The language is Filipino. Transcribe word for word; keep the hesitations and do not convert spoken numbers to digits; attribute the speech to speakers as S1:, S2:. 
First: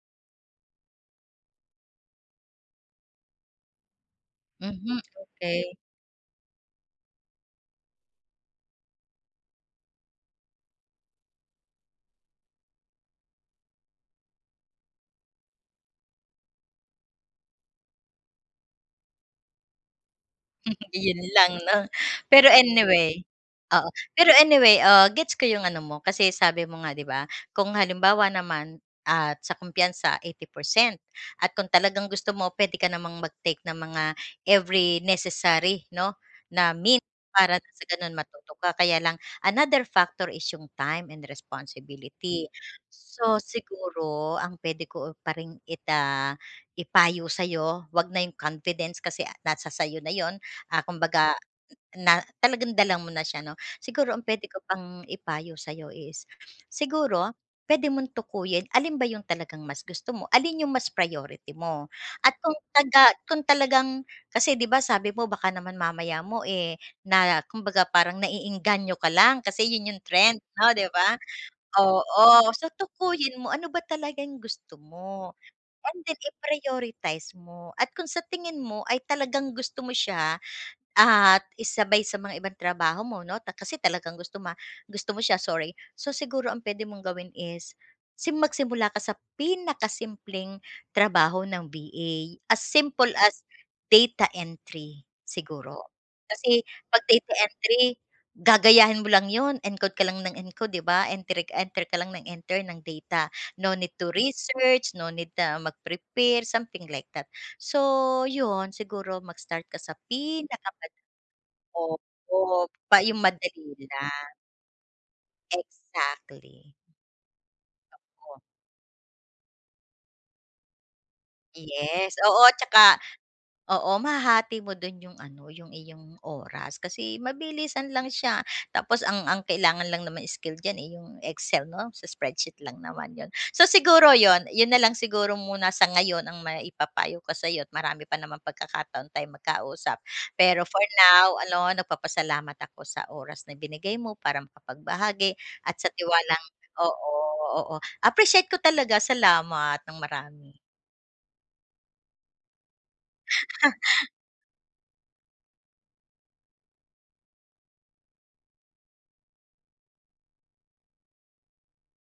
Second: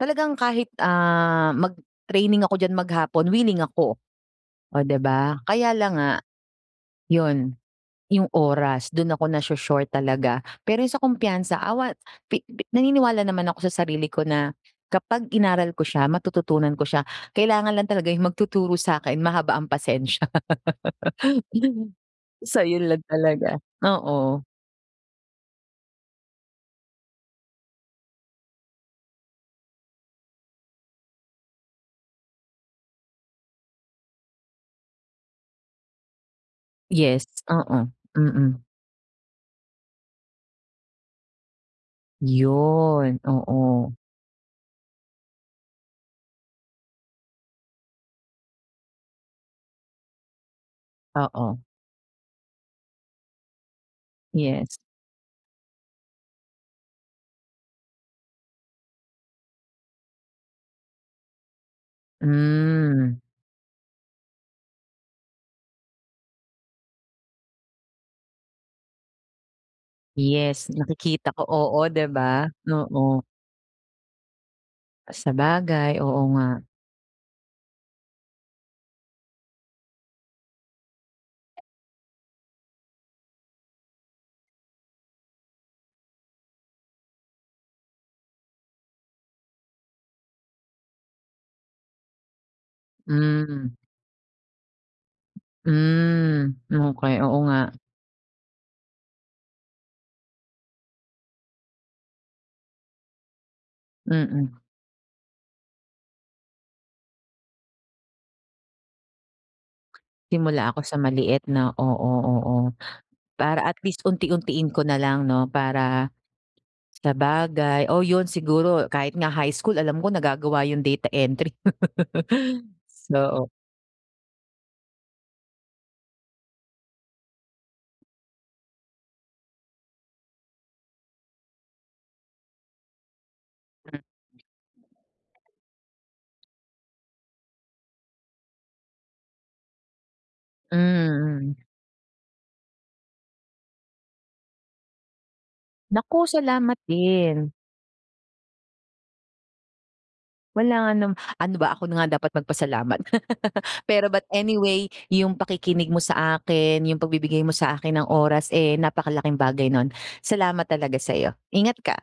S1: Talagang kahit, ah, mag-training ako diyan maghapon, willing ako. Oh, di
S2: Mhm,
S1: ba?
S2: okey.
S1: Kaya lang nga, 'yon yung oras do'n ako nasho-short talaga pero sa kumpiyansa awa pi pi naniniwala naman ako sa sarili ko na kapag inaral ko siya, matututunan ko siya, kailangan lang talaga yung magtuturo sa'kin mahaba ang pasensya.
S2: Yon lang 'no? Pero
S1: So 'yon lang
S2: anyway,
S1: talaga,
S2: oo, pero
S1: oo.
S2: anyway, ah, gets ko yung ano mo kasi sabi mo nga, 'di ba, kung halimbawa naman at sa kumpiyansa, eighty percent at kung talagang gusto mo puwede ka namang mag-take ng mga every necessary 'no, na mint
S1: Yes.
S2: para nang sa
S1: Oo,
S2: gano'n matuto
S1: mm
S2: ka kaya lang another factor is yung time and responsibility.
S1: 'Yon,
S2: So,
S1: oo.
S2: siguro ang puwede ko pa rin ita ipayo sa 'yo huwag na 'yong confidence kasi nasa sa'yo na 'yon, ah, kumbaga
S1: Oo.
S2: na talagang dala mo na siya 'no. Siguro ang puwede ko
S1: Yes.
S2: pang ipayo sa'yo is, siguro puwede mong tukuyin alin ba yung talagang mas gusto mo, alin yung mas priority mo, at kung taga
S1: Hmm.
S2: kung talagang kasi 'di ba, sabi mo baka naman mamaya mo, eh, na kumbaga parang naeengganyo ka lang kasi 'yon yung trend
S1: Yes,
S2: 'no, di ba?
S1: nakikita ko, oo, di ba?
S2: Oo, so
S1: Oo.
S2: tukuyin mo ano ba talagang gusto
S1: Ah
S2: mo, and
S1: sabagay,
S2: then
S1: oo nga.
S2: i-prioritize mo at kung sa tingin mo ay talagang gusto mo siya at isabay sa mga ibang trabaho mo 'no, ta kasi talagang gusto mo gusto mo siya, sorry. So, siguro ang puwede mong gawin is sim magsimula ka sa pinakasimpleng trabaho ng VA as simple as
S1: Hmm.
S2: data entry siguro.
S1: Hmm,
S2: Kasi 'pag
S1: okey.
S2: data
S1: Oo nga.
S2: entry gagayahin mo lang 'yon, encode ka lang ng encode, di ba? Entry enter ka lang nang enter ng data. No need to
S1: Mm.
S2: research, no need na mag-prepare something like that, so, 'yon siguro mag-start ka sa
S1: Simula ako sa
S2: pinakamada
S1: maliit, 'no? Oo, oo
S2: opo, pa yung
S1: para
S2: madali
S1: at least
S2: lang.
S1: unti-untiin ko na lang 'no, para
S2: Exactly.
S1: sabagay, oo 'yon
S2: Totoo.
S1: siguro kahit nga high school alam ko nagagawa yung data entry.
S2: Yes, oo at saka
S1: so, o
S2: oo, mahahati mo do'n yung ano, yung iyong oras kasi mabilisan lang siya tapos ang ang kailangan lang naman skill diyan, eh, yung Excel 'no, sa spreadsheet lang naman 'yon. So,
S1: Mm.
S2: siguro 'yon, 'yon na lang siguro muna sa ngayon ang maipapayo ko sa'yo marami pa namang pagkakataon tayong magkausap. Pero
S1: Hmm,
S2: for now
S1: mm.
S2: no, nagpapasalamat ako sa oras na binigay mo para makapagbahagi at sa
S1: Naku,
S2: tiwalang
S1: salamat
S2: oo,
S1: din.
S2: oo appreciate ko talaga salamat ng marami.
S1: Walang anuma ano ba ako na nga dapat magpasalamat pero but anyway yung pakikinig mo sa akin, yung pagbibigay mo sa akin ng oras, eh, napakalaking bagay no'n. Salamat talaga sa'yo, ingat ka.